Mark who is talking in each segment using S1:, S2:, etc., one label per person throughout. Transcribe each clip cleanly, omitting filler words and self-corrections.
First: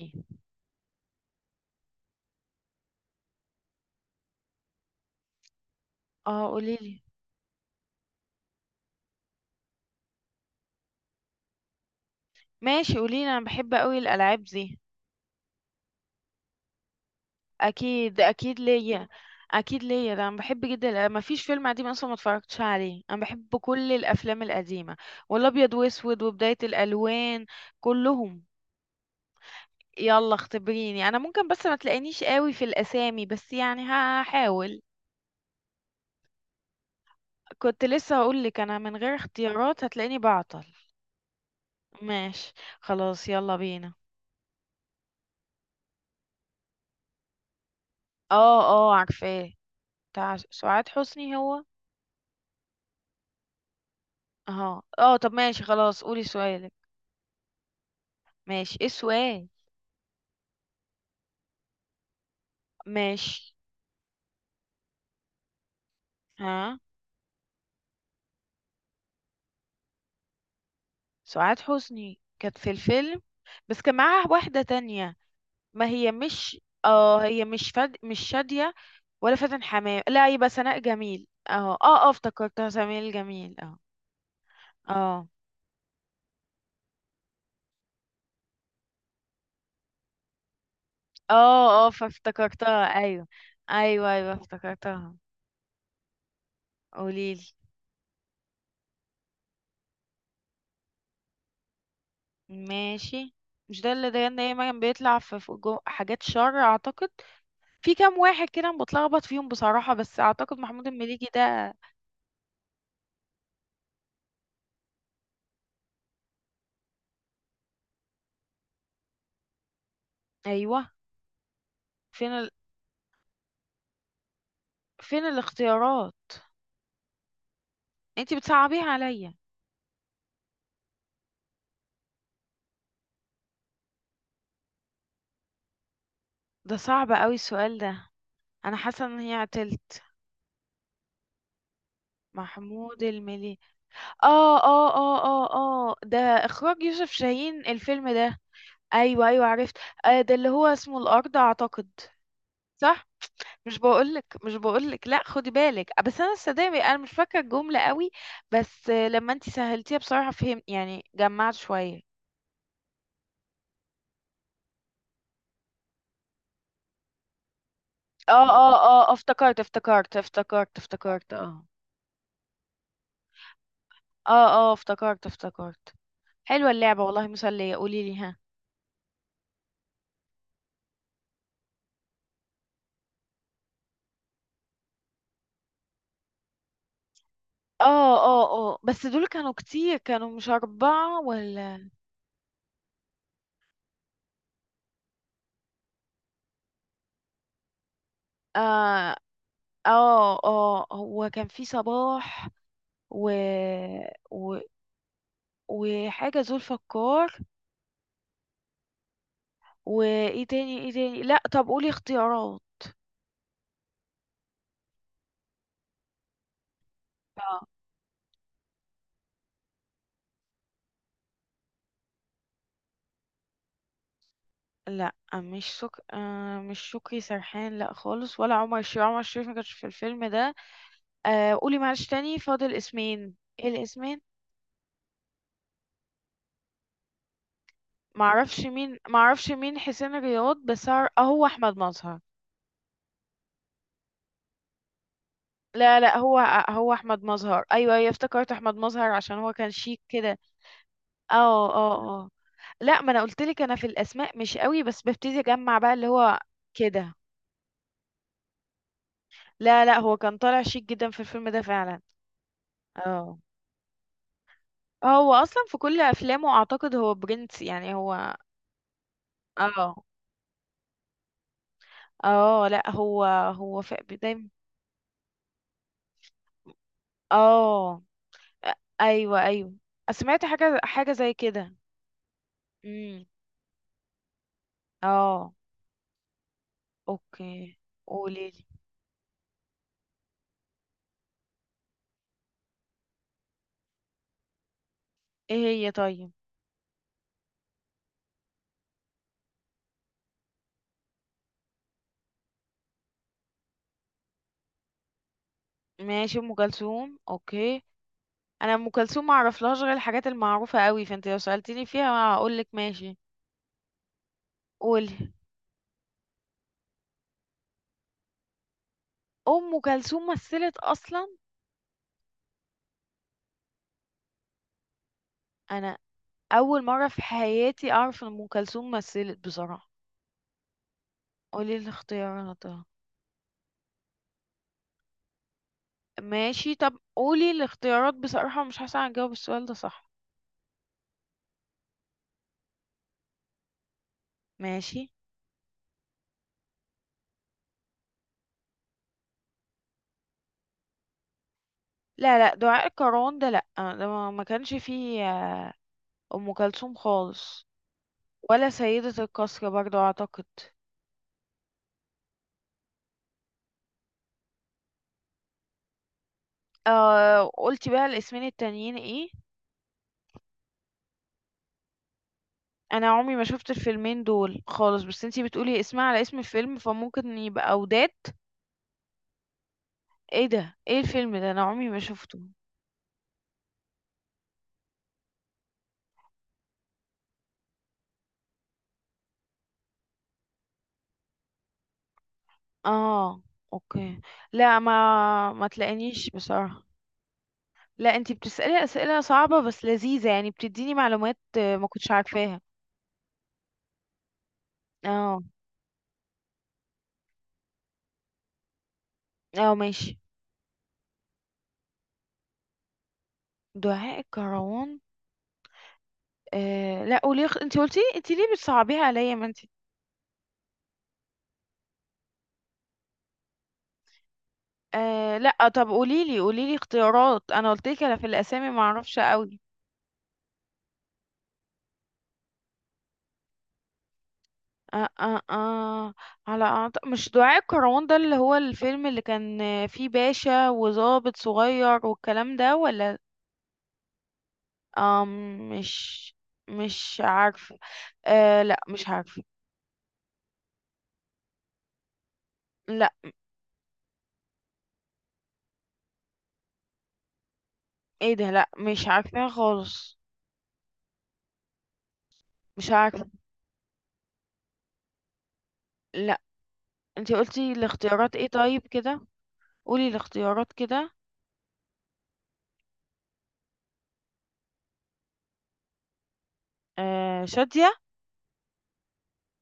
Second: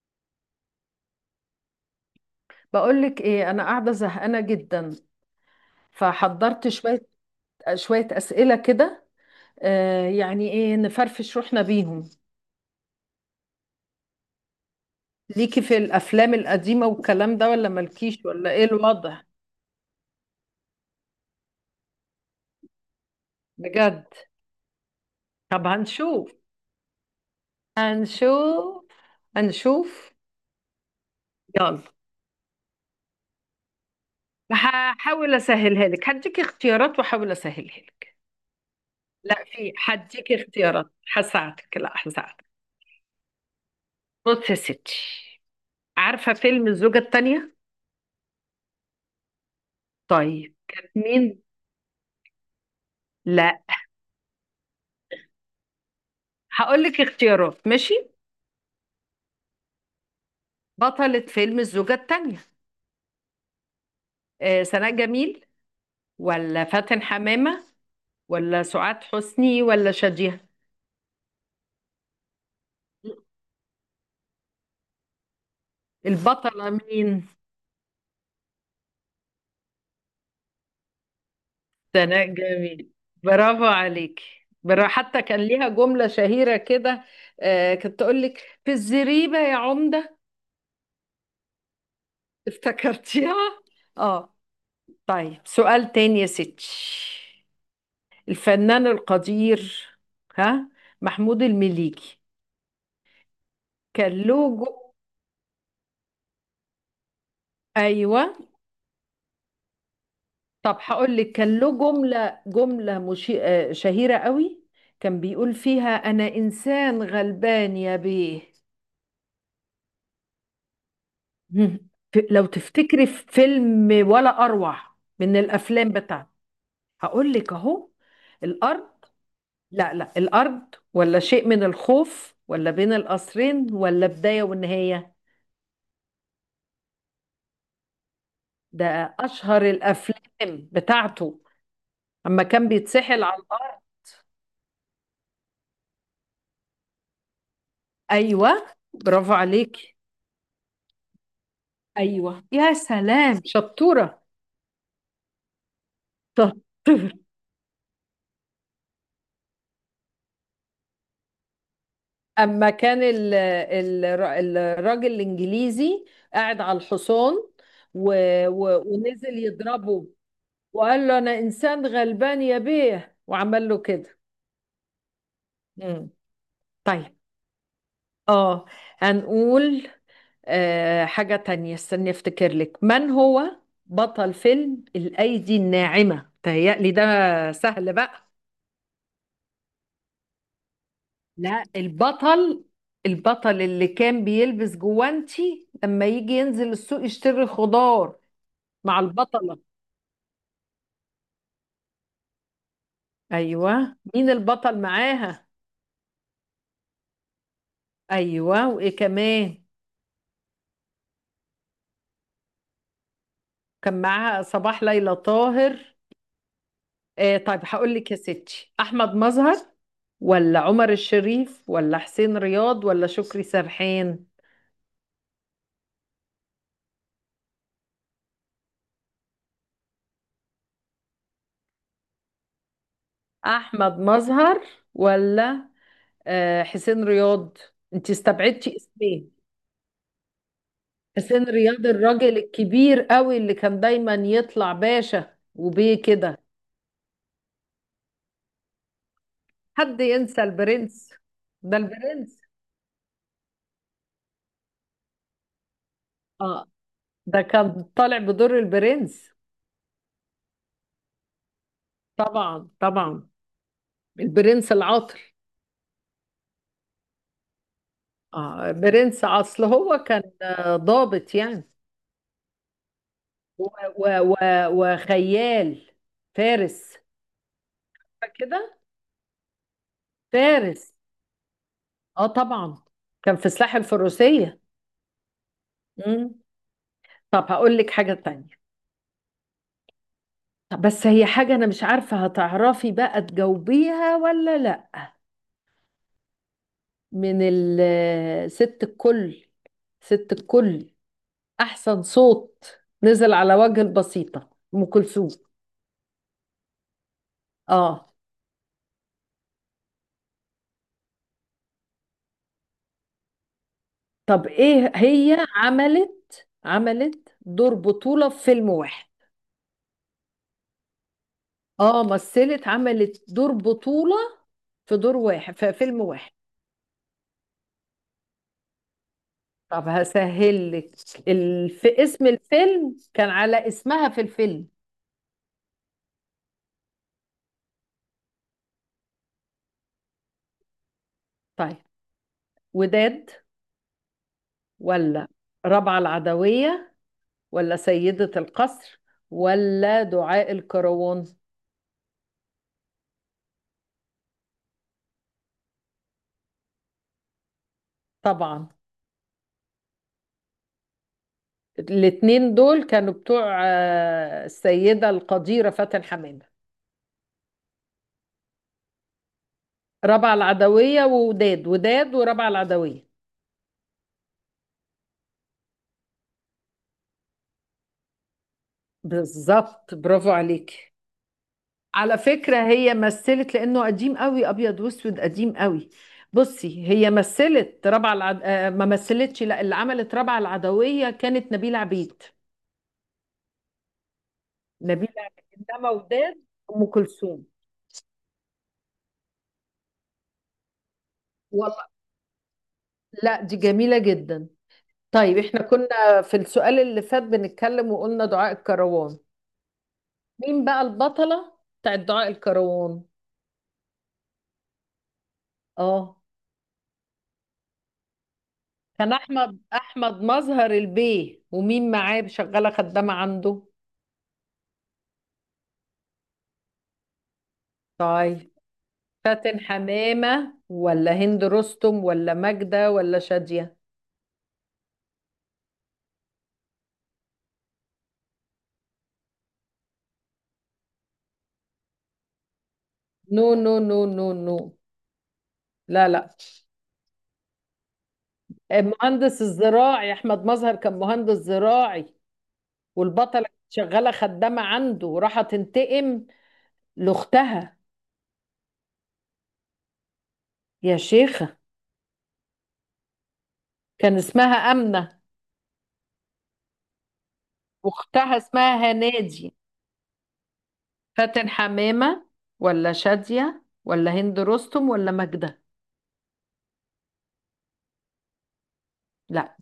S1: إيه؟
S2: بقولك ايه؟ انا قاعده زهقانه جدا،
S1: اه،
S2: فحضرت
S1: قوليلي.
S2: شويه شويه اسئله كده. يعني ايه، نفرفش روحنا بيهم.
S1: ماشي، قوليلي، انا بحب قوي الالعاب دي.
S2: ليكي في الافلام القديمه والكلام ده، ولا
S1: اكيد
S2: مالكيش، ولا
S1: اكيد
S2: ايه
S1: ليا،
S2: الوضع؟
S1: ده انا بحب جدا، ما فيش فيلم قديم اصلا ما اتفرجتش عليه، انا بحب كل
S2: بجد؟
S1: الافلام القديمه
S2: طب
S1: والابيض واسود
S2: هنشوف،
S1: وبدايه الالوان كلهم.
S2: هنشوف، هنشوف.
S1: يلا اختبريني، انا ممكن بس ما
S2: يلا،
S1: تلاقينيش قوي في الاسامي، بس يعني هحاول.
S2: هحاول اسهلها لك، هديك اختيارات واحاول اسهلها
S1: كنت لسه
S2: لك.
S1: هقول لك، انا من غير
S2: لا، في،
S1: اختيارات هتلاقيني
S2: هديكي
S1: بعطل.
S2: اختيارات هساعدك، لا هساعدك.
S1: ماشي، خلاص يلا بينا.
S2: بص يا ستي، عارفه فيلم الزوجه الثانيه؟
S1: اه اه، عارفاه. بتاع
S2: طيب
S1: سعاد
S2: كانت
S1: حسني
S2: مين؟
S1: هو؟
S2: لا.
S1: اه اه، طب ماشي، خلاص قولي سؤالك.
S2: هقول لك اختيارات، ماشي؟
S1: ماشي، ايه السؤال؟
S2: بطلة فيلم الزوجة التانية،
S1: ماشي.
S2: سناء جميل، ولا
S1: ها.
S2: فاتن حمامة، ولا سعاد حسني، ولا شادية؟
S1: سعاد حسني كانت في الفيلم، بس كان معاها واحدة تانية. ما هي مش،
S2: البطلة مين؟
S1: مش شادية. ولا فاتن حمام. لا، يبقى سناء جميل. اه اه اه،
S2: سناء
S1: افتكرتها
S2: جميل.
S1: سمير جميل.
S2: برافو
S1: اه.
S2: عليك. برا، حتى
S1: اه
S2: كان ليها جملة شهيرة كده. كانت تقول لك: في الزريبة يا عمدة.
S1: اه اه، فافتكرتها ايوه
S2: افتكرتيها؟
S1: ايوه ايوه،
S2: اه.
S1: افتكرتها.
S2: طيب، سؤال تاني يا ستي.
S1: قوليلي.
S2: الفنان القدير، ها، محمود المليجي.
S1: ماشي. مش ده اللي
S2: كان
S1: ده ان هي
S2: له
S1: مريم
S2: جو-
S1: بيطلع في حاجات شر اعتقد. في كام
S2: ايوه.
S1: واحد كده أنا بتلخبط فيهم بصراحة، بس اعتقد
S2: طب
S1: محمود
S2: هقول
S1: المليجي
S2: لك، كان
S1: ده.
S2: له جملة جملة مشي... آه، شهيرة قوي، كان بيقول فيها: أنا إنسان غلبان يا بيه.
S1: ايوه.
S2: مم.
S1: فين
S2: لو
S1: ال...
S2: تفتكري في فيلم ولا أروع
S1: فين
S2: من الأفلام
S1: الاختيارات؟
S2: بتاعته. هقول لك أهو:
S1: انتي
S2: الأرض.
S1: بتصعبيها عليا.
S2: لا لا، الأرض، ولا شيء من الخوف، ولا بين القصرين، ولا بداية ونهاية.
S1: ده صعب قوي السؤال ده. انا حاسه
S2: ده
S1: ان هي
S2: أشهر
S1: عتلت.
S2: الأفلام بتاعته، أما كان
S1: محمود
S2: بيتسحل على
S1: المليجي.
S2: الأرض.
S1: اه اه اه اه اه، ده اخراج يوسف شاهين الفيلم ده.
S2: أيوه.
S1: ايوه
S2: برافو
S1: ايوه، عرفت.
S2: عليك.
S1: آه، ده اللي هو اسمه الارض اعتقد.
S2: أيوه، يا
S1: صح.
S2: سلام،
S1: مش
S2: شطورة.
S1: بقولك مش بقولك، لا خدي بالك. بس انا صدقني انا
S2: شطور.
S1: مش فاكره الجمله قوي. بس، لما انتي سهلتيها بصراحه فهم يعني جمعت شويه.
S2: اما كان ال الراجل الانجليزي قاعد على الحصان، و
S1: اه اه
S2: و
S1: اه،
S2: ونزل
S1: افتكرت
S2: يضربه،
S1: افتكرت افتكرت
S2: وقال له:
S1: افتكرت.
S2: انا
S1: اه.
S2: انسان غلبان يا بيه، وعمل له كده.
S1: اه اه، افتكرت افتكرت.
S2: مم.
S1: حلوة اللعبة
S2: طيب.
S1: والله، مسلية. قولي لي. ها.
S2: اه. هنقول حاجة تانية، استني افتكر لك. من هو بطل فيلم الايدي الناعمة؟ تهيألي ده سهل
S1: اه
S2: بقى.
S1: اه. اه، بس دول كانوا كتير، كانوا مش أربعة
S2: لا،
S1: ولا؟
S2: البطل، البطل اللي كان بيلبس جوانتي لما يجي ينزل السوق يشتري خضار مع
S1: اه
S2: البطلة.
S1: اه. اه هو كان في صباح و...
S2: ايوه، مين
S1: و...
S2: البطل معاها؟
S1: وحاجة زولفقار.
S2: ايوه، وايه كمان؟
S1: وايه تاني ايه تاني، لا طب قولي اختيارات.
S2: كان معاها صباح، ليلى طاهر.
S1: اه
S2: طيب هقول لك يا ستي: احمد مظهر، ولا عمر الشريف، ولا حسين رياض، ولا شكري سرحان؟
S1: لا، مش سك... آه مش شكري سرحان، لا خالص، ولا عمر الشريف ما كانش في الفيلم ده. آه، قولي معلش تاني فاضل اسمين. ايه
S2: احمد
S1: الاسمين؟
S2: مظهر، ولا حسين رياض. انت استبعدتي اسمين.
S1: معرفش مين حسين الرياض بس آه،
S2: حسين
S1: هو احمد
S2: رياض،
S1: مظهر.
S2: الراجل الكبير قوي اللي كان دايما يطلع باشا
S1: لا
S2: وبيه
S1: لا، هو.
S2: كده.
S1: هو احمد مظهر. ايوه ايوه، افتكرت احمد مظهر عشان هو كان شيك
S2: حد
S1: كده.
S2: ينسى البرنس؟
S1: اه
S2: ده
S1: اه اه.
S2: البرنس.
S1: لا ما انا قلت لك، انا في الاسماء مش قوي، بس ببتدي اجمع بقى اللي هو
S2: اه،
S1: كده.
S2: ده كان طالع بدور البرنس.
S1: لا لا، هو كان طالع شيك جدا في الفيلم ده فعلا.
S2: طبعا طبعا،
S1: اه.
S2: البرنس العاطل.
S1: هو اصلا في كل افلامه اعتقد هو برنس، يعني هو.
S2: اه، برنس، اصل
S1: اه.
S2: هو كان ضابط يعني،
S1: اه لا،
S2: و
S1: هو
S2: و
S1: في
S2: و
S1: دايما.
S2: وخيال، فارس،
S1: اه
S2: كده،
S1: ايوه ايوه، سمعت حاجه
S2: فارس.
S1: حاجه زي كده.
S2: اه طبعا،
S1: امم.
S2: كان في سلاح الفروسية.
S1: اه.
S2: مم. طب
S1: اوكي.
S2: هقول لك حاجة تانية.
S1: قولي لي.
S2: طب بس هي حاجة أنا مش عارفة هتعرفي بقى تجاوبيها ولا لأ.
S1: ايه؟ هي، طيب.
S2: ست الكل، ست الكل، أحسن صوت نزل على وجه البسيطة، أم كلثوم.
S1: ماشي، ام كلثوم، اوكي.
S2: آه.
S1: انا ام كلثوم ما اعرفلهاش غير الحاجات المعروفه قوي، فانت لو سالتني فيها هقول لك ماشي.
S2: طب إيه؟
S1: قولي.
S2: هي عملت دور بطولة في فيلم واحد.
S1: ام كلثوم مثلت اصلا؟
S2: مثلت، عملت دور بطولة في دور واحد في
S1: انا
S2: فيلم واحد.
S1: اول مره في حياتي اعرف ان ام كلثوم مثلت
S2: طب
S1: بصراحه.
S2: هسهلك،
S1: قولي
S2: اسم
S1: الاختيارات.
S2: الفيلم كان على اسمها في الفيلم.
S1: ماشي، طب قولي الاختيارات، بصراحه مش حاسه هجاوب السؤال ده صح.
S2: طيب، وداد،
S1: ماشي.
S2: ولا ربعة العدوية، ولا سيدة القصر، ولا دعاء الكروان؟
S1: لا لا، دعاء الكروان ده لا، ده ما كانش فيه ام كلثوم خالص.
S2: طبعا.
S1: ولا سيدة القصر برضو اعتقد.
S2: الاتنين دول كانوا بتوع السيدة القديرة فاتن حمامة.
S1: آه، قلتي بقى الاسمين التانيين ايه؟
S2: ربعة العدوية ووداد، وداد وربعة
S1: انا
S2: العدوية.
S1: عمري ما شفت الفيلمين دول خالص، بس انتي بتقولي اسمها على اسم الفيلم، فممكن يبقى اوداد.
S2: بالظبط، برافو
S1: ايه ده؟
S2: عليك.
S1: ايه الفيلم ده؟ انا عمري ما
S2: على
S1: شفته.
S2: فكرة، هي مثلت لأنه قديم قوي، أبيض وأسود قديم قوي. بصي، هي مثلت ربعة العد... آه، ما مثلتش، لا، اللي عملت ربعة العدوية كانت نبيلة عبيد.
S1: اه، اوكي. لا،
S2: نبيلة.
S1: ما
S2: إنما
S1: تلاقينيش
S2: وداد
S1: بصراحة.
S2: أم كلثوم.
S1: لا، انتي بتسألي اسئلة صعبة بس لذيذة، يعني بتديني معلومات ما
S2: والله،
S1: كنتش عارفاها.
S2: لا، دي جميلة جدا. طيب،
S1: اه.
S2: احنا كنا في السؤال اللي فات بنتكلم وقلنا دعاء الكروان.
S1: اه ماشي.
S2: مين بقى البطلة بتاعت دعاء الكروان؟
S1: دعاء الكروان.
S2: اه.
S1: آه لا، قولي انت قلتي، انت ليه بتصعبيها
S2: كان
S1: عليا ما انت.
S2: احمد مظهر البيه، ومين معاه شغالة خدامة عنده.
S1: آه لا، طب قولي لي قولي لي اختيارات، انا قلت لك انا في
S2: طيب،
S1: الاسامي ما اعرفش قوي.
S2: فاتن حمامة، ولا هند رستم، ولا ماجدة، ولا شادية؟
S1: آه آه آه. مش دعاء الكروان ده اللي هو الفيلم اللي كان فيه باشا وضابط صغير والكلام ده، ولا؟
S2: نو نو نو نو نو.
S1: آه.
S2: لا
S1: مش.
S2: لا.
S1: مش عارفه. آه لا، مش عارفه.
S2: مهندس الزراعي، احمد مظهر كان مهندس زراعي،
S1: لا.
S2: والبطلة شغالة خدامة عنده وراحة تنتقم لأختها.
S1: ايه ده؟ لا، مش عارفه خالص.
S2: يا شيخة،
S1: مش عارفه.
S2: كان اسمها آمنة،
S1: لا، انت قلتي الاختيارات
S2: وأختها
S1: ايه
S2: اسمها
S1: طيب كده؟
S2: هنادي.
S1: قولي الاختيارات كده.
S2: فاتن حمامة، ولا شادية، ولا هند رستم، ولا ماجدة؟
S1: آه، شادية.
S2: لا،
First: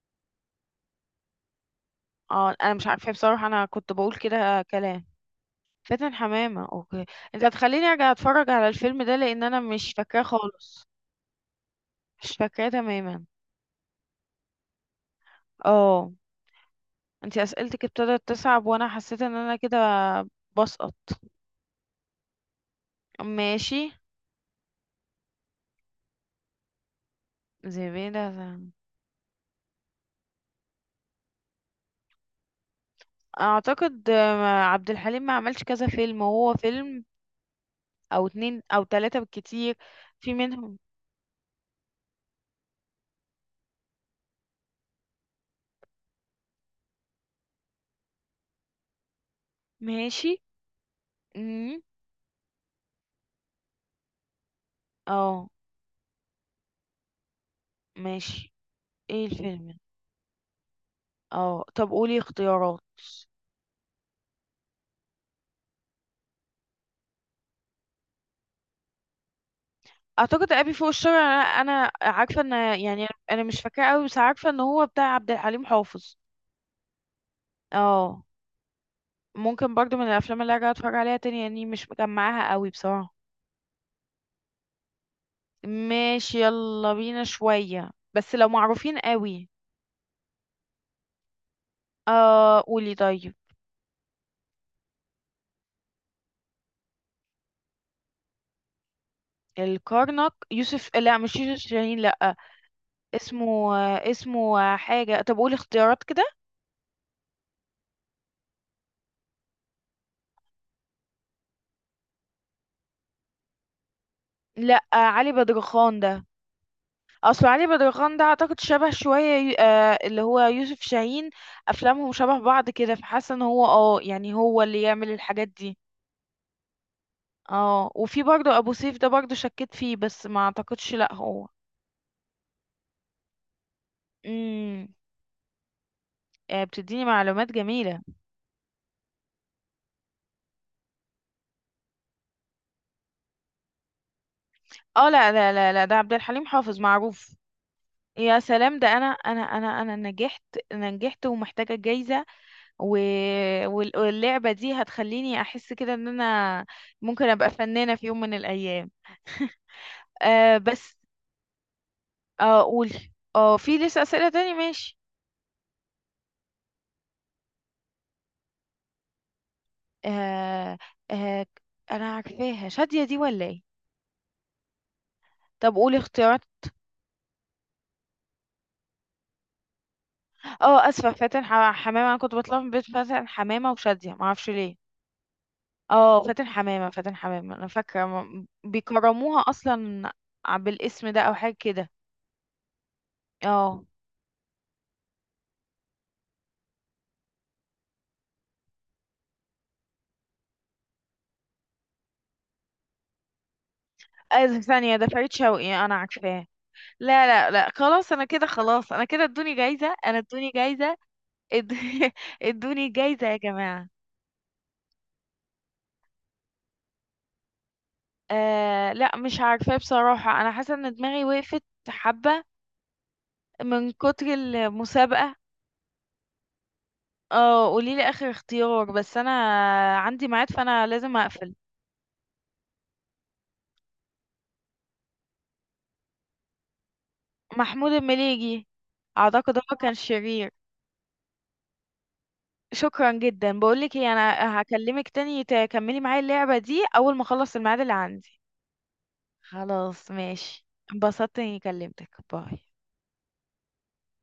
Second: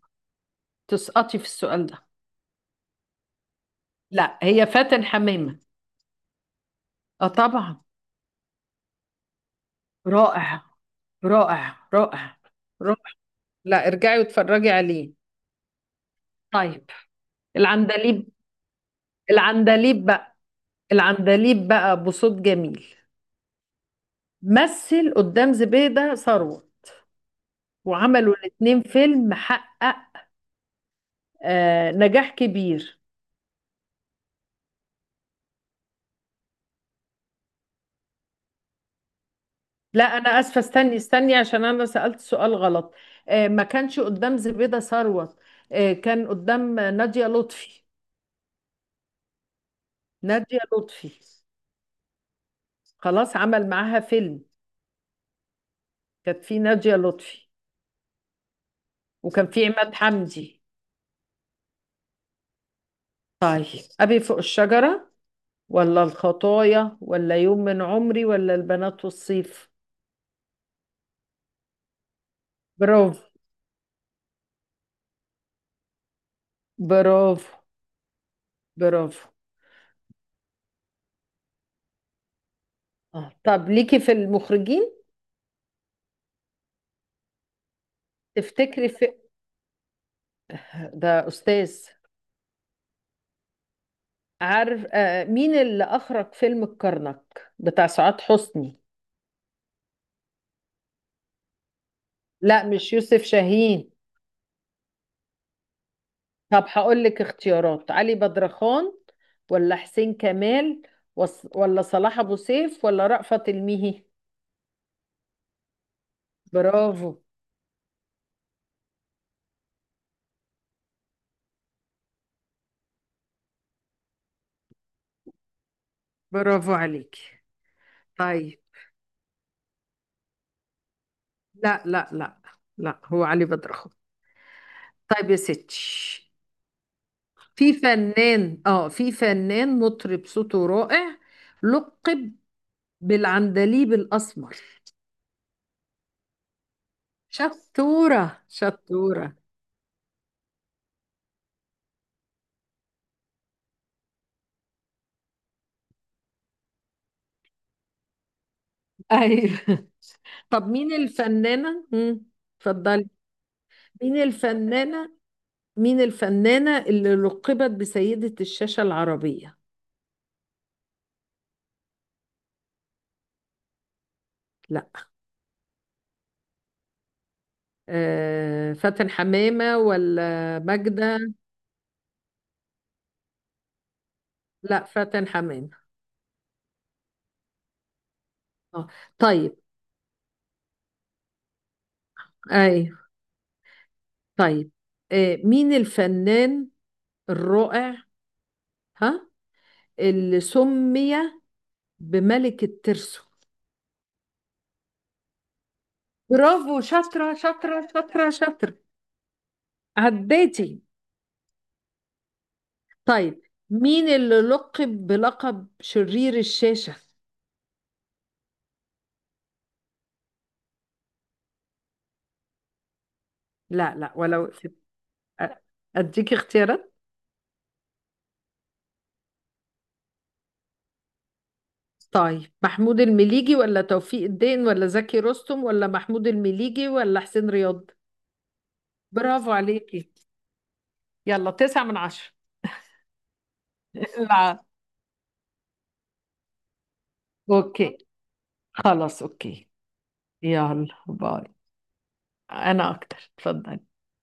S2: تسقطي في السؤال ده.
S1: اه، انا مش عارفة بصراحة، انا كنت بقول
S2: لا،
S1: كده
S2: هي فاتن
S1: كلام.
S2: حمامة.
S1: فاتن حمامة، اوكي.
S2: اه
S1: انت
S2: طبعا.
S1: هتخليني ارجع اتفرج على الفيلم ده لان انا مش فاكراه
S2: رائع،
S1: خالص.
S2: رائع
S1: مش
S2: رائع
S1: فاكراه
S2: رائع.
S1: تماما.
S2: لا، ارجعي واتفرجي عليه.
S1: اه.
S2: طيب.
S1: انت اسئلتك ابتدت
S2: العندليب،
S1: تصعب، وانا حسيت ان انا كده
S2: العندليب بقى،
S1: بسقط.
S2: العندليب بقى بصوت جميل،
S1: ماشي.
S2: مثل قدام زبيدة ثروت،
S1: زبيدة
S2: وعملوا الاتنين فيلم حقق نجاح كبير.
S1: اعتقد عبد الحليم ما عملش كذا فيلم، هو فيلم او اتنين او تلاتة بالكتير.
S2: لا،
S1: في
S2: انا اسفه،
S1: منهم.
S2: استني استني، عشان انا سألت سؤال غلط. ما كانش قدام زبيدة ثروت. كان قدام نادية لطفي،
S1: ماشي.
S2: نادية لطفي.
S1: امم.
S2: خلاص، عمل معاها فيلم.
S1: اه
S2: كانت في نادية لطفي،
S1: ماشي. ايه
S2: وكان في
S1: الفيلم ده؟
S2: عماد حمدي.
S1: اه، طب قولي اختيارات.
S2: طيب، أبي فوق الشجرة، ولا الخطايا، ولا يوم من عمري، ولا البنات والصيف؟
S1: اعتقد ابي فوق الشارع. انا عارفه ان يعني
S2: برافو،
S1: انا مش فاكره قوي، بس عارفه ان هو بتاع عبد الحليم حافظ.
S2: برافو،
S1: اه.
S2: برافو.
S1: ممكن برضو من الافلام اللي ارجع اتفرج عليها تاني، يعني مش مجمعاها قوي بصراحه.
S2: اه، طب ليكي في المخرجين،
S1: ماشي، يلا بينا شويه بس لو
S2: تفتكري
S1: معروفين
S2: في؟
S1: قوي.
S2: ده أستاذ.
S1: اه، قولي طيب.
S2: عارف مين اللي أخرج فيلم الكرنك بتاع سعاد حسني؟
S1: الكرنك لا مش يوسف شاهين، لا.
S2: لا، مش يوسف
S1: اسمه.
S2: شاهين.
S1: اسمه حاجه، طب قولي اختيارات كده.
S2: طب هقول لك اختيارات: علي بدرخان، ولا حسين كمال، ولا صلاح أبو سيف، ولا رأفت الميهي؟
S1: لا، علي بدرخان ده.
S2: برافو،
S1: اصل علي بدرخان ده اعتقد شبه شويه اللي هو يوسف شاهين. افلامهم شبه بعض كده، فحاسه ان هو اه يعني هو اللي يعمل الحاجات دي.
S2: برافو عليك.
S1: اه، وفي برضه
S2: طيب،
S1: ابو سيف ده برضه شكيت فيه، بس ما اعتقدش لا هو.
S2: لا لا لا، لا هو علي بدرخو.
S1: امم.
S2: طيب يا ستي،
S1: آه، بتديني معلومات جميله.
S2: في فنان مطرب صوته رائع، لقب بالعندليب الأسمر.
S1: اه، لا لا لا لا، ده عبد الحليم حافظ معروف.
S2: شطورة
S1: يا سلام، ده
S2: شطورة.
S1: انا نجحت. انا نجحت ومحتاجه جايزه. و... واللعبه دي هتخليني احس كده ان انا ممكن ابقى فنانه في يوم من الايام.
S2: أيوة.
S1: آه،
S2: طب مين
S1: بس.
S2: الفنانة؟
S1: اه
S2: اتفضلي.
S1: قولي، اه في لسه
S2: مين
S1: اسئله تاني ماشي؟
S2: الفنانة، مين الفنانة اللي لقبت بسيدة الشاشة العربية؟
S1: آه آه. انا عارفاها. شاديه دي، ولا ايه؟
S2: لا.
S1: طب قولي اختيارات.
S2: فاتن حمامة ولا
S1: اه، اسفه،
S2: ماجدة؟
S1: فاتن حمامه، انا كنت بطلع من بيت فاتن حمامه وشاديه ما اعرفش ليه.
S2: لا، فاتن حمامة.
S1: اه، فاتن حمامه فاتن حمامه، انا فاكره
S2: اه
S1: بيكرموها
S2: طيب.
S1: اصلا. بالاسم ده او حاجه كده.
S2: أيوة.
S1: اه.
S2: طيب. مين الفنان الرائع، ها، اللي سمي بملك الترسو؟
S1: آه، ثانية، ده فريد شوقي أنا عارفاه.
S2: برافو،
S1: لا
S2: شاطرة
S1: لا لا،
S2: شاطرة
S1: خلاص أنا
S2: شاطرة
S1: كده،
S2: شاطرة.
S1: خلاص أنا كده، ادوني جايزة، أنا ادوني
S2: عديتي.
S1: جايزة. اد- ادوني جايزة يا
S2: طيب،
S1: جماعة.
S2: مين اللي لقب بلقب شرير الشاشة؟
S1: آه لا، مش عارفة بصراحة، أنا حاسة إن دماغي وقفت حبة من
S2: لا لا،
S1: كتر
S2: ولا وقفت.
S1: المسابقة.
S2: أ- أديك اختيارات.
S1: اه قوليلي آخر اختيار، بس أنا عندي ميعاد فأنا لازم أقفل.
S2: طيب، محمود المليجي، ولا توفيق الدين، ولا زكي رستم، ولا محمود المليجي، ولا حسين رياض؟
S1: محمود المليجي.
S2: برافو
S1: أعتقد هو كان
S2: عليكي.
S1: شرير.
S2: يلا، 9/10.
S1: شكرا جدا. بقولك ايه، أنا
S2: لا.
S1: هكلمك تاني تكملي معايا اللعبة دي أول ما أخلص الميعاد اللي
S2: اوكي،
S1: عندي.
S2: خلاص اوكي.
S1: خلاص ماشي.
S2: يلا
S1: انبسطت
S2: باي.
S1: إني كلمتك. باي.
S2: انا اكتر، اتفضل.